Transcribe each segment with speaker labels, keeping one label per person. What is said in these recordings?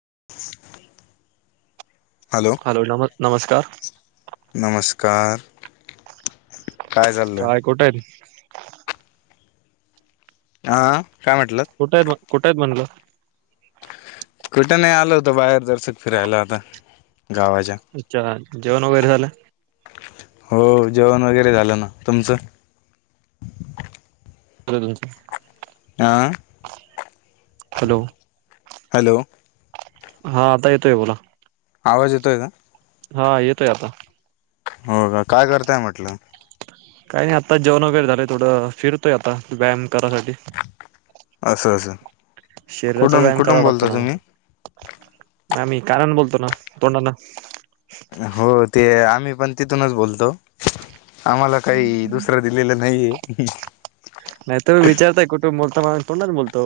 Speaker 1: [inaudible]
Speaker 2: Hello नम नमस्कार
Speaker 1: कार
Speaker 2: काय कोठेल
Speaker 1: हा काय म्हटलं
Speaker 2: कुठ आहेते म्हणलं
Speaker 1: कुठे नाही आलं होतं बाहेर दर्शत फिरायला आता गावाच्या
Speaker 2: अच्छा जेवण वगैरे झालं
Speaker 1: हो जेवण वगैरे झालं ना तुमचं
Speaker 2: ब तुमचं
Speaker 1: हा
Speaker 2: हॅलो
Speaker 1: हॅलो
Speaker 2: हा आता येतोय बोला
Speaker 1: आवाज येतोय का
Speaker 2: हा येतोय आता
Speaker 1: हो का काय करताय म्हटलं
Speaker 2: काही नाही आता जेवण वगैर झाले थोडं फिरतोय आता व्यायाम करायसाठी
Speaker 1: असं असं
Speaker 2: शरीराचा
Speaker 1: कुठून
Speaker 2: व्यायाम
Speaker 1: कुठून
Speaker 2: करावा लागतो
Speaker 1: बोलता
Speaker 2: ना
Speaker 1: तुम्ही
Speaker 2: नाही मी कारण बोलतो ना तोंडाना
Speaker 1: हो ते आम्ही पण तिथूनच बोलतो आम्हाला काही दुसरं दिलेलं नाहीये
Speaker 2: नाही तु मी विचारताय कुठे बोलता म्ह कोणच बोलतो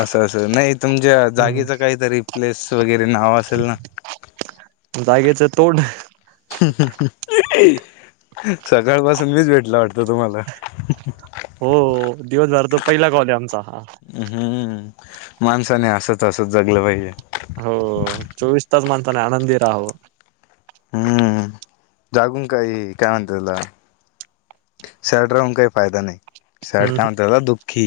Speaker 1: असं असं नाही तुमच्या
Speaker 2: हम्म
Speaker 1: जागेच काहीतरी प्लेस वगैरे नाव असेल ना
Speaker 2: जागेच तोंड
Speaker 1: सकाळ पाासून मीच भेटला वाटत तुम्हाला
Speaker 2: हो दिवसभर तो पहिला कॉल आहे आमचा हा
Speaker 1: हम्म माणसाने असत असत जगलं पाहिजे
Speaker 2: हो चोवीस तास माणसाने आनंदी राहो
Speaker 1: हम्म जागू काय काय म्हणते तुला सॅड राहून काही फायदा नाही सॅड
Speaker 2: हम्म
Speaker 1: काय म्हणत्यात दुःखी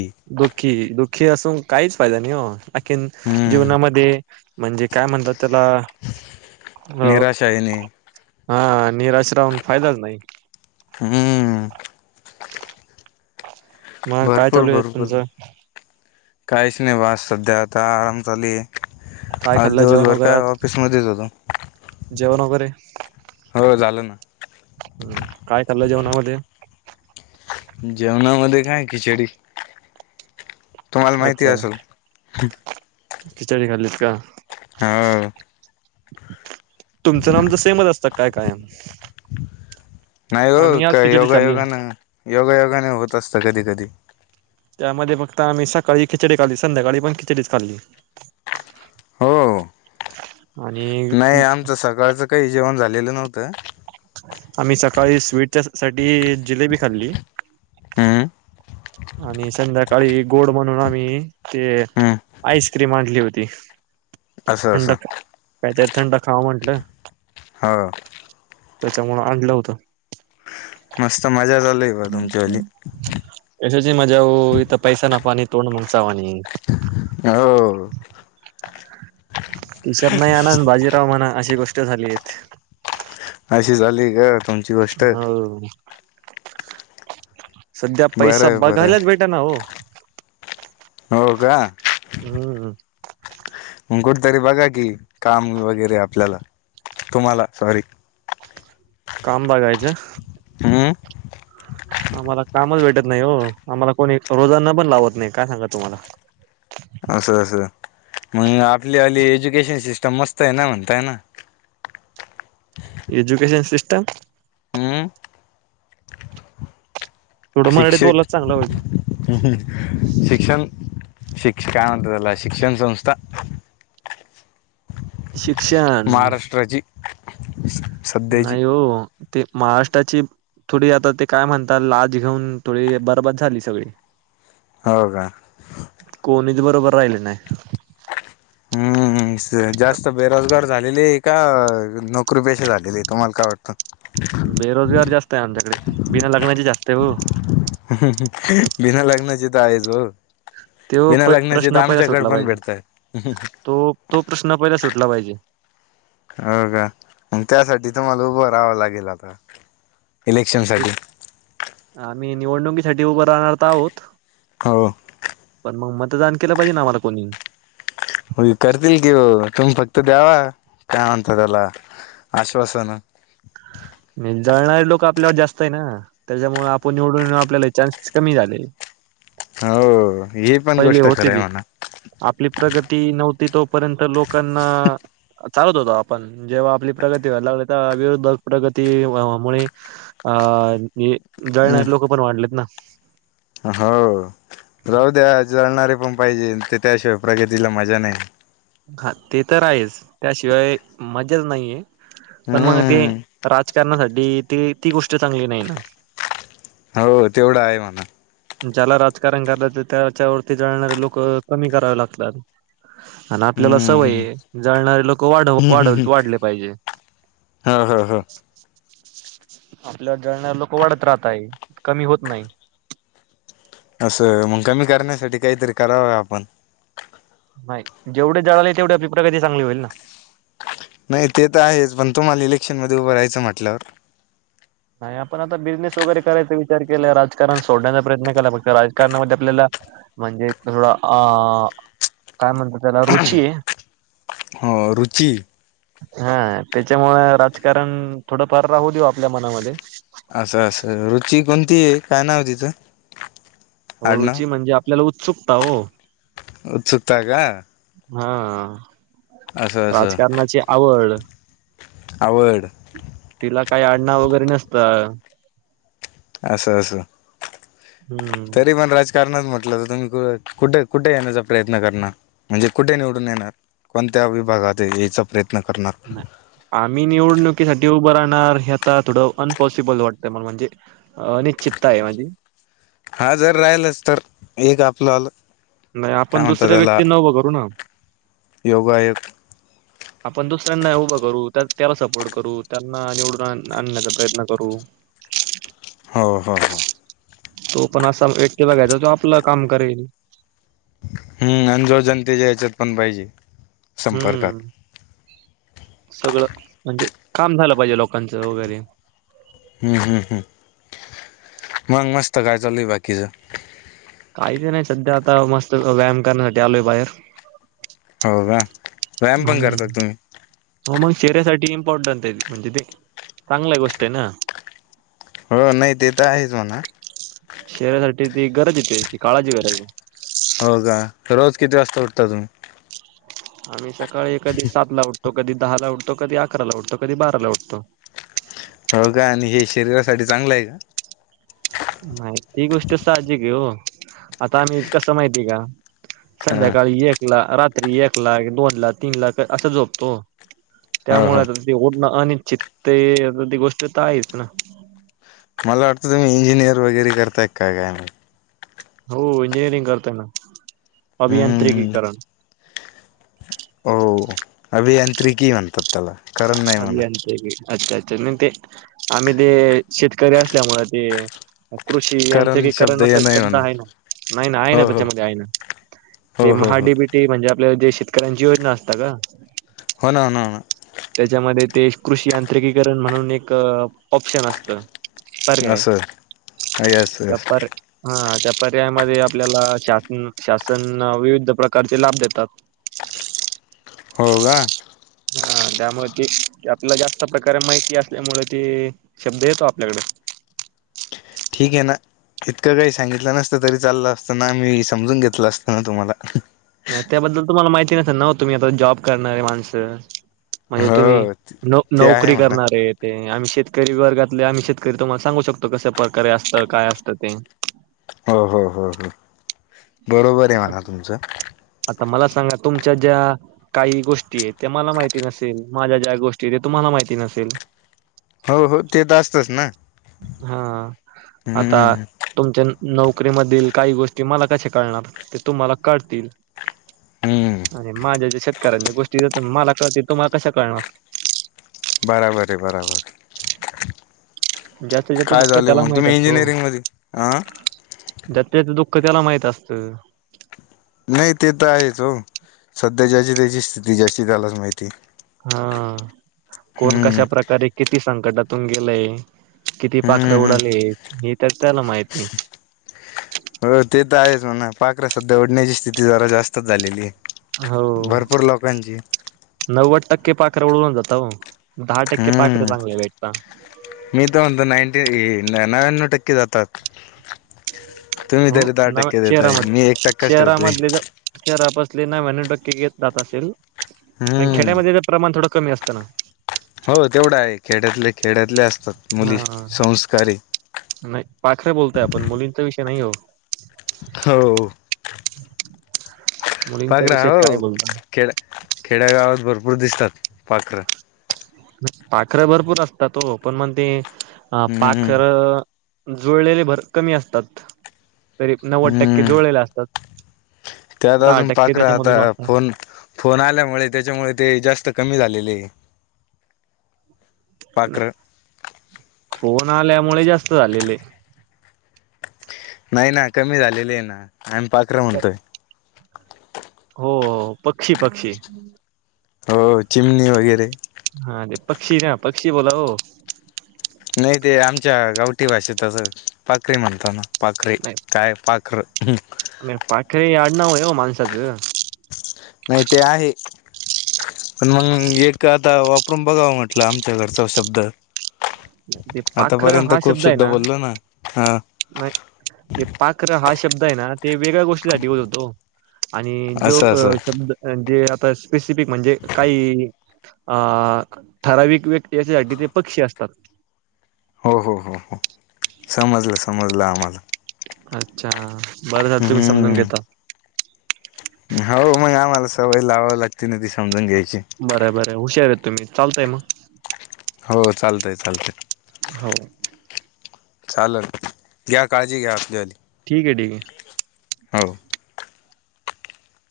Speaker 2: खे असून काहीच फायदा नाही हो आणखी
Speaker 1: हम्म
Speaker 2: जीवनामध्ये म्हणजे काय म्हणतात त्याला अ
Speaker 1: निराशा येणे
Speaker 2: हा निराश राहून फायदाच नाही
Speaker 1: हम्म
Speaker 2: मग काय
Speaker 1: भरपूर
Speaker 2: चालू आहे
Speaker 1: भरपूर
Speaker 2: तुमचं
Speaker 1: काहीच नाही बाज सध्या आता आराम चालू आहे
Speaker 2: काय
Speaker 1: आज
Speaker 2: खाल्लं जेवण
Speaker 1: दिवसभर काय
Speaker 2: वगैरे
Speaker 1: ऑफिस मध्येच होतो
Speaker 2: जेवण वगैरे हम्
Speaker 1: हो झालं ना
Speaker 2: काय कलं जेवणामध्ये
Speaker 1: जेवणामध्ये काय खिचडी तुम्हाला माहिती
Speaker 2: अच्छा
Speaker 1: असेल
Speaker 2: खिचडी खाल्लीत का
Speaker 1: हो
Speaker 2: तुमचं नाम तर सेमच असतं काय कायम
Speaker 1: नाही ग
Speaker 2: आम्ही आज
Speaker 1: का
Speaker 2: खिचडी खाल्ली
Speaker 1: योगायोगाने योगायोगाने होत असत कधी कधी
Speaker 2: त्यामध्ये फक्त आम्ही सकाळी खिचडी खाल्ली संध्याकाळी पण खिचडीत खाल्ली
Speaker 1: हो
Speaker 2: आणि
Speaker 1: नाही आमचं सकाळचं काही जेवण झालेलं नव्हतं
Speaker 2: आम्ही सकाळी स्वीटच्या साठी जिलेबी खाल्ली
Speaker 1: हम्म
Speaker 2: आणि संध्याकाळी गोड म्हणून आम्ही ते.
Speaker 1: हम्म
Speaker 2: आईस्क्रीम आणली होती.
Speaker 1: असं
Speaker 2: थंड
Speaker 1: असं
Speaker 2: काय तरी थंड खावं म्हटलं.
Speaker 1: हो.
Speaker 2: त्याच्यामुळं आणलं होतं.
Speaker 1: मस्त मजा चालीये बुआ तुमची हल्ली.
Speaker 2: कसली मजा भाऊ इथं पैसा ना पाणी तोंड मुगसावानी.
Speaker 1: [unintelligible]
Speaker 2: खिशात नाही आणा आणि बाजीराव म्हणा अशी गोष्ट झाली इथे.
Speaker 1: अशी झालीये का तुम.
Speaker 2: हा सध्या पैसा
Speaker 1: बरं बरं
Speaker 2: बघायलाच भेटंना ओ.
Speaker 1: हो का.
Speaker 2: हम्म
Speaker 1: कुठेतरी बघा कि काम वगैरे आपल्याला तुम्हाला सॉरी.
Speaker 2: काम बघायचं.
Speaker 1: हम्म
Speaker 2: आम्हाला कामच भेटत नाही हो आम्हाला कोणी रोजगारला पण लावत नाही काय सांगायचं तुम्हाला.
Speaker 1: [unintelligible] असं असं मंग आपली आली एज्युकेशन सिस्टम मस्त आहे ना म्हणताय ना.
Speaker 2: Education system.
Speaker 1: हम्म
Speaker 2: थोडं मराठीत
Speaker 1: शिक्षक.
Speaker 2: बोललात चांगलं होईल.
Speaker 1: शिक्षण काय म्हणता त्याला शिक्षण संस्था.
Speaker 2: शिक.
Speaker 1: महाराष्ट्राची सध्याची
Speaker 2: नाही हो ते महाराष्ट्राची थोडी आता ते काय म्हणतात लाच घेऊन थोडी बर्बाद झाली सगळी.
Speaker 1: हो का.
Speaker 2: कोणीच बरोबर राहिले नाय.
Speaker 1: हम्म जास्त बेरोजगार झालेले आहे का नोकरी पेशा झालेले आहे तुम्हाला काय वाटतं.
Speaker 2: बेरोजगार जास्त आहे आमच्याकडे बिना लग्णाची जास्त आहे ओ.
Speaker 1: बिना लग्नाची तर आहेच ओ.
Speaker 2: ते ओ प प्रश्न पहिला सुटला
Speaker 1: पण भेटतय
Speaker 2: पाहिजे तो तो प्रश्न पहिला सुट. सुटला पाहिजे.
Speaker 1: हो का मंग त्यासाठी तुम्हाला उभं राहावं लागेल आता. इलेक्शनसाठी.
Speaker 2: मी निवडणुकीसाठी उभं राहणार तर आहोत.
Speaker 1: हो.
Speaker 2: पण मग मतदान केलं पाहिजे ना आम्हाला कोणी.
Speaker 1: होय करतील की ओ तुम्ही फक्त द्यावा काय म्हणता त्याला. आश्वासनं.
Speaker 2: जळणारे लोकं आपल्यावर जास्त आहे ना त्याच्यामुळं आपण निवडून येणं आपल्याला चान्सच कमी झाले.
Speaker 1: हो ही पण
Speaker 2: पहिले
Speaker 1: गोष्ट खरी
Speaker 2: होते ते
Speaker 1: आहे म्हणा.
Speaker 2: आपली प्रगती नव्हती तोपर्यंत लोकांना चालत होतो आपण जेव्हा आपली प्रगती व्हायला लागली तेव्हा विरुद्ध प्रगती व्हावामुळे अ अ आणि
Speaker 1: म्हणा
Speaker 2: जळणारे लोकं पण वाढलेत ना.
Speaker 1: हो जाऊ द्या. जळणारे पण पाहिजेत ते त्याशिवाय प्रगतीला मजा नाही.
Speaker 2: हा ते तर आहेच त्याशिवाय मज्जाच नाहीये. पण मग ते
Speaker 1: हम्म
Speaker 2: राजकारणासाठी ते ती गोष्ट चांगली नाही ना.
Speaker 1: हो तेवढं आहे म्हणा.
Speaker 2: ज्याला राजकारण करायचं त्याच्या वरती जाळणारे लोक कमी करावे लागतात. आणि आपल्याला
Speaker 1: हम्म
Speaker 2: सवयी जाळणारे लोक वाढ वाढव वाढले पाहिजेत.
Speaker 1: हा हा हां
Speaker 2: आपल्यावर जळणार लोक वाढत राहत आहेत कमी होत नाहीत.
Speaker 1: असं मग कमी करण्यासाठी काहीतरी कराव आपण!
Speaker 2: नाही जेवढे जाळाले तेवढी आपली प्रगती चांगली होईल ना.
Speaker 1: ईलेक्शनमध्ये उभं राहायचं म्हटल्यावर,
Speaker 2: नाही आपण आता बिझनेस वगैरे करायचा विचार केला राजकारण सोडण्याचा प्रयत्न केला फक्त राजकारणामध्ये आपल्याला म्हणजे थोडं अ काय म्हणतात त्याला रुची आहे.
Speaker 1: ह रुची
Speaker 2: हा त्याच्यामुळे राजकारण थोडंफार राहू देऊ आपल्या मनामध्ये
Speaker 1: असं असं रुची कोणती आहे काय नाव तिचं
Speaker 2: हो
Speaker 1: आडनाव
Speaker 2: रुची म्हणजे आपल्याला उत्सुकता हो.
Speaker 1: उत्सुकता का?
Speaker 2: हा
Speaker 1: असं असं
Speaker 2: राजकारणाची आवड,
Speaker 1: आवड
Speaker 2: तिला काही अडनाव वगैरे नसतं.
Speaker 1: अस अस
Speaker 2: हम्म
Speaker 1: तरी पण राजकारणात म्हट ल तर तुम्ही कुठे कुठे येण्याचा प्रयत्न करणार म्हणजे कुठे निवडून येणार. कोणत्या विभागात यायचा प्रयत्न करणार
Speaker 2: आम्ही निवडणुकीसाठी उभं राह णार हे आता थोडं अनपॉसिबल वाटतं म्हणजे अनिश्चितता आहे आम्ही
Speaker 1: हा जर राहिलच तर एक आपलं आलं
Speaker 2: नाही
Speaker 1: काय
Speaker 2: आपण
Speaker 1: म्हणत्यात
Speaker 2: दुसऱ्या
Speaker 1: याला
Speaker 2: व्यक्तींना उभं करू ना
Speaker 1: योगायोग,
Speaker 2: आपण दुसऱ्यांना उभं करू, त्यात त्याला सपोर्ट करू, त्यांना निवडून आण आणण्याचा प्रयत्न करू,
Speaker 1: हो हो हो
Speaker 2: तो पण असा व्यक्ती बघायचा तो आपलं काम करेल.
Speaker 1: हम्म अन जो जनतेच्या ह्यच्यात पण पाहिजे. संपर्कात
Speaker 2: हम्म सगळं म्हणजे काम झालं पाहिजे लोकांचं वगैरे
Speaker 1: हम्म हम् हम् मग मस्त काय चालय बाकीच,
Speaker 2: काहीबी नाही सध्या आता मस्त व. व्यायाम करण्यासाठी आलोय बाहेर
Speaker 1: हो का व्यायाम पण करतात तुम्ही?
Speaker 2: शरीरासाठी इम्पॉर्टंट आहे म्हणजे ते चांगल्या गोष्ट आहे ना
Speaker 1: हो नाही ते तर आहेच म्हणा
Speaker 2: शरीरासाठी ती गरज आहे ते ती काळाची गरज आहे.
Speaker 1: हो का रोज किती वाजता उठता तुम्ही
Speaker 2: आम्ही सकाळी एखादी सात ला उठतो. तो कधी दहा ला उठतो, कधी अकराला उठतो, कधी बाराला उठतो.
Speaker 1: हो का आणि हे शरीरासाठी चांगलं आहे का
Speaker 2: नाही ती गोष्ट साहजिक आहे हो आता आम्ही कसं माहितीय का?
Speaker 1: हा
Speaker 2: संध्याकाळी एक ला रात्री, एक ला, दोन ला, तीन ला, असं झोपतो.
Speaker 1: हो
Speaker 2: त्यामुळे
Speaker 1: हो
Speaker 2: आता ते उठणं अनिश्चित आ ती गोष्ट तर आहेच ना
Speaker 1: मला वाटतं तुम्ही इंजिनियर वगैरे करताय काय माहीत?
Speaker 2: हो इंजिनिअरिंग करतोय ना
Speaker 1: हम्म
Speaker 2: अभियांत्रिकीकरण
Speaker 1: हो अभियांत्रिकी म्हणतात त्याला करण नाही म्हणत
Speaker 2: अभियांत्रिकी अच्छा अच्छा नाही ते आम्ही ते शेतकरी असल्यामुळं ते कृषी यांत्रिकीकरण
Speaker 1: शब्द
Speaker 2: करण असा
Speaker 1: ये नाही
Speaker 2: शब्द
Speaker 1: म्हणा
Speaker 2: आहे ना, नाही ना, आहे ना,
Speaker 1: हो हो
Speaker 2: त्याच्यामध्ये आहे ना ते
Speaker 1: हो हो हो
Speaker 2: महाडीबीटी म्हणजे आपल्या जे शेतकऱ्यांची योजना असत का
Speaker 1: हो ना होन हो ना
Speaker 2: त्याच्यामध्ये ते कृषीयांत्रि तर
Speaker 1: ना असं यस यस
Speaker 2: काय पर्यायामध्ये आपल्याला श शासन विविध प्रकारचे लाभ देतात
Speaker 1: हो का
Speaker 2: हा त्यामुळे ते आपला जास्त प्रकारे माहिती असल्यामुळे ते शब्द येतो आपल्याकडे
Speaker 1: ठीक आहे ना इतकं काही सांगितलं नसतं तरी चाललं असतं ना आम्ही समजून घेतलं असत ना तुम्हाला
Speaker 2: नाही त्याबद्दल तुम्हाला माहिती नसेल ना तुम्ही आता जॉब करणारे माणसं म्हणजे तुम्ही
Speaker 1: हो
Speaker 2: न
Speaker 1: ते आहे
Speaker 2: नोकरी
Speaker 1: म्हणा
Speaker 2: करणारे य ते आम्ही शेत शेतकरी वर्गातले आम्ही शेतकरी तुम्हाला सांगू शकतो कश्या प्रकारे असत काय असतं ते
Speaker 1: हो हो हो बरोबर आहे म्हणा तुमचं
Speaker 2: आता मला सांगा तुमच्या ज्या काही गोष्टी आहेत त्या मला माहिती नसेल माझ्या ज्या गोष्टी ते तुम्हाला ला माहिती नसेल
Speaker 1: हो हो ते तर असतच ना
Speaker 2: हा आता
Speaker 1: हम्मम
Speaker 2: तुमच्या नोकरीमधील काही गोष्टी मला कश्या कळणार ते तुम्हाला कळतील
Speaker 1: हम्
Speaker 2: अरे माझ्या ज शेतकऱ्यांच्या गोष्टी ज मला कळते तुम्हाला कशा कळणार
Speaker 1: बराबर आहे बराबर आहे.
Speaker 2: ज्याचं ज्याचं
Speaker 1: काय
Speaker 2: दुःख
Speaker 1: झालंय
Speaker 2: त्याला
Speaker 1: मग
Speaker 2: माहित
Speaker 1: तुम्ही
Speaker 2: असतं हो
Speaker 1: इंजिनिअरिंग मध्ये अ
Speaker 2: ज्यांचं त्याच दुःख त्याला माहित असत
Speaker 1: नाही ते तर आहेच हो सध्या ज्याची त्याची स्थिती ज्याची त्यालाच माहिती
Speaker 2: हा कोण
Speaker 1: हम्म
Speaker 2: कशा प्रकारे किती संकटातून गेलेय किती पाखर
Speaker 1: हम्म
Speaker 2: उडाले हे तर त्याला माहिती
Speaker 1: हो ते तर आहेच म्हणा पाखरा सध्या ओढण्याची स्थिती जरा जास्तच झालेली आहे
Speaker 2: हो
Speaker 1: भरपूर लोकांची
Speaker 2: नव्व नव्हद टक्के पाखरे उडून जातात हो दहा टक्के पाखर
Speaker 1: हम्म
Speaker 2: चांगली भेटतात
Speaker 1: मी तर म्हणतो नाईंटी नव्याण्णव टक्के जातात तुम्ही
Speaker 2: हो
Speaker 1: त्यारी दहा
Speaker 2: न
Speaker 1: टक्के देताय मी एक टक्काच ठेवतोय
Speaker 2: शहरापस्ले नव्यानव टक्के जात असेल पण
Speaker 1: हम्म
Speaker 2: खेड्यामध्ये प्रमाण थोड [unintelligible] कमी असताना
Speaker 1: हो तेवढा आहे खेड्यातले खेड्यातले असतात मुली
Speaker 2: ना हा
Speaker 1: संस्कारी
Speaker 2: नाही पाखरे बोलतोय आपण मुलींचा विषय नाही हो
Speaker 1: हो
Speaker 2: [inaudible]
Speaker 1: पाखरा
Speaker 2: विषय
Speaker 1: हो
Speaker 2: काय बोलता
Speaker 1: खेड खेड्या गावात भरपूर दिसतात पाखर
Speaker 2: पाखर भरपूर असतात हो पण मग ते अ
Speaker 1: हम्म
Speaker 2: पाखर जुळलेले भर कमी असतात तरी नव्वद टक्के
Speaker 1: हम्म
Speaker 2: जुळलेले असतात
Speaker 1: त्यात
Speaker 2: दहा
Speaker 1: अजून
Speaker 2: टक्के
Speaker 1: पाखरं आता
Speaker 2: त्याच्यामधून वाचतात.
Speaker 1: फोन फोन आल्यामुळे त्याच्यामुळे ते जास्त कमी झालेले पाखरं
Speaker 2: फोन आल्यामुळे जास्त झालेले
Speaker 1: नाही ना कमी झालेले आहे ना आम्ही पाखरं म्हणतोय
Speaker 2: हो पक्षी पक्षी
Speaker 1: हो चिमणी वगैरे
Speaker 2: हा ते पक्षी का पक्षी बोला हो
Speaker 1: नाही ते आमच्या गावठी भाषेतच पाखरी म्हणतो ना पाखरी काय पाखर
Speaker 2: अ पाखरी आडना होव माझस
Speaker 1: नाही ते आहे पण मग एक आता वापरून बघावं म्हटलं आमच्या घरचा शब्द
Speaker 2: ते पाखर
Speaker 1: आतापर्यंत
Speaker 2: हा
Speaker 1: खूप
Speaker 2: शब्द आहे
Speaker 1: शुद्ध बोललो ना हा
Speaker 2: हे पाक्र हा शब्द ते वेगळ्या गोष्टीसाठी होत होतो आणि जो
Speaker 1: असं असं
Speaker 2: शब्दे स्पेसिफिक म्हणजे काही अ ठराविक व्यक्ती याच्यासाठी ते पक्षी असात तक
Speaker 1: हो हो हो हो समजलं समजलं आम्हाला
Speaker 2: अच्छा बरं झार तुम्ही समजून
Speaker 1: हम्म
Speaker 2: घेता
Speaker 1: हो मग आम्हाला सवय लावाव लागते ना ती समजून घ्यायची
Speaker 2: बर बर हुशार आहेत तुम्ही चालताय मग
Speaker 1: हो चालतय चालतय
Speaker 2: हो
Speaker 1: चालेल घ्या काळजी घ्या आपली हली
Speaker 2: ठीक आहे ठीक आहे
Speaker 1: हो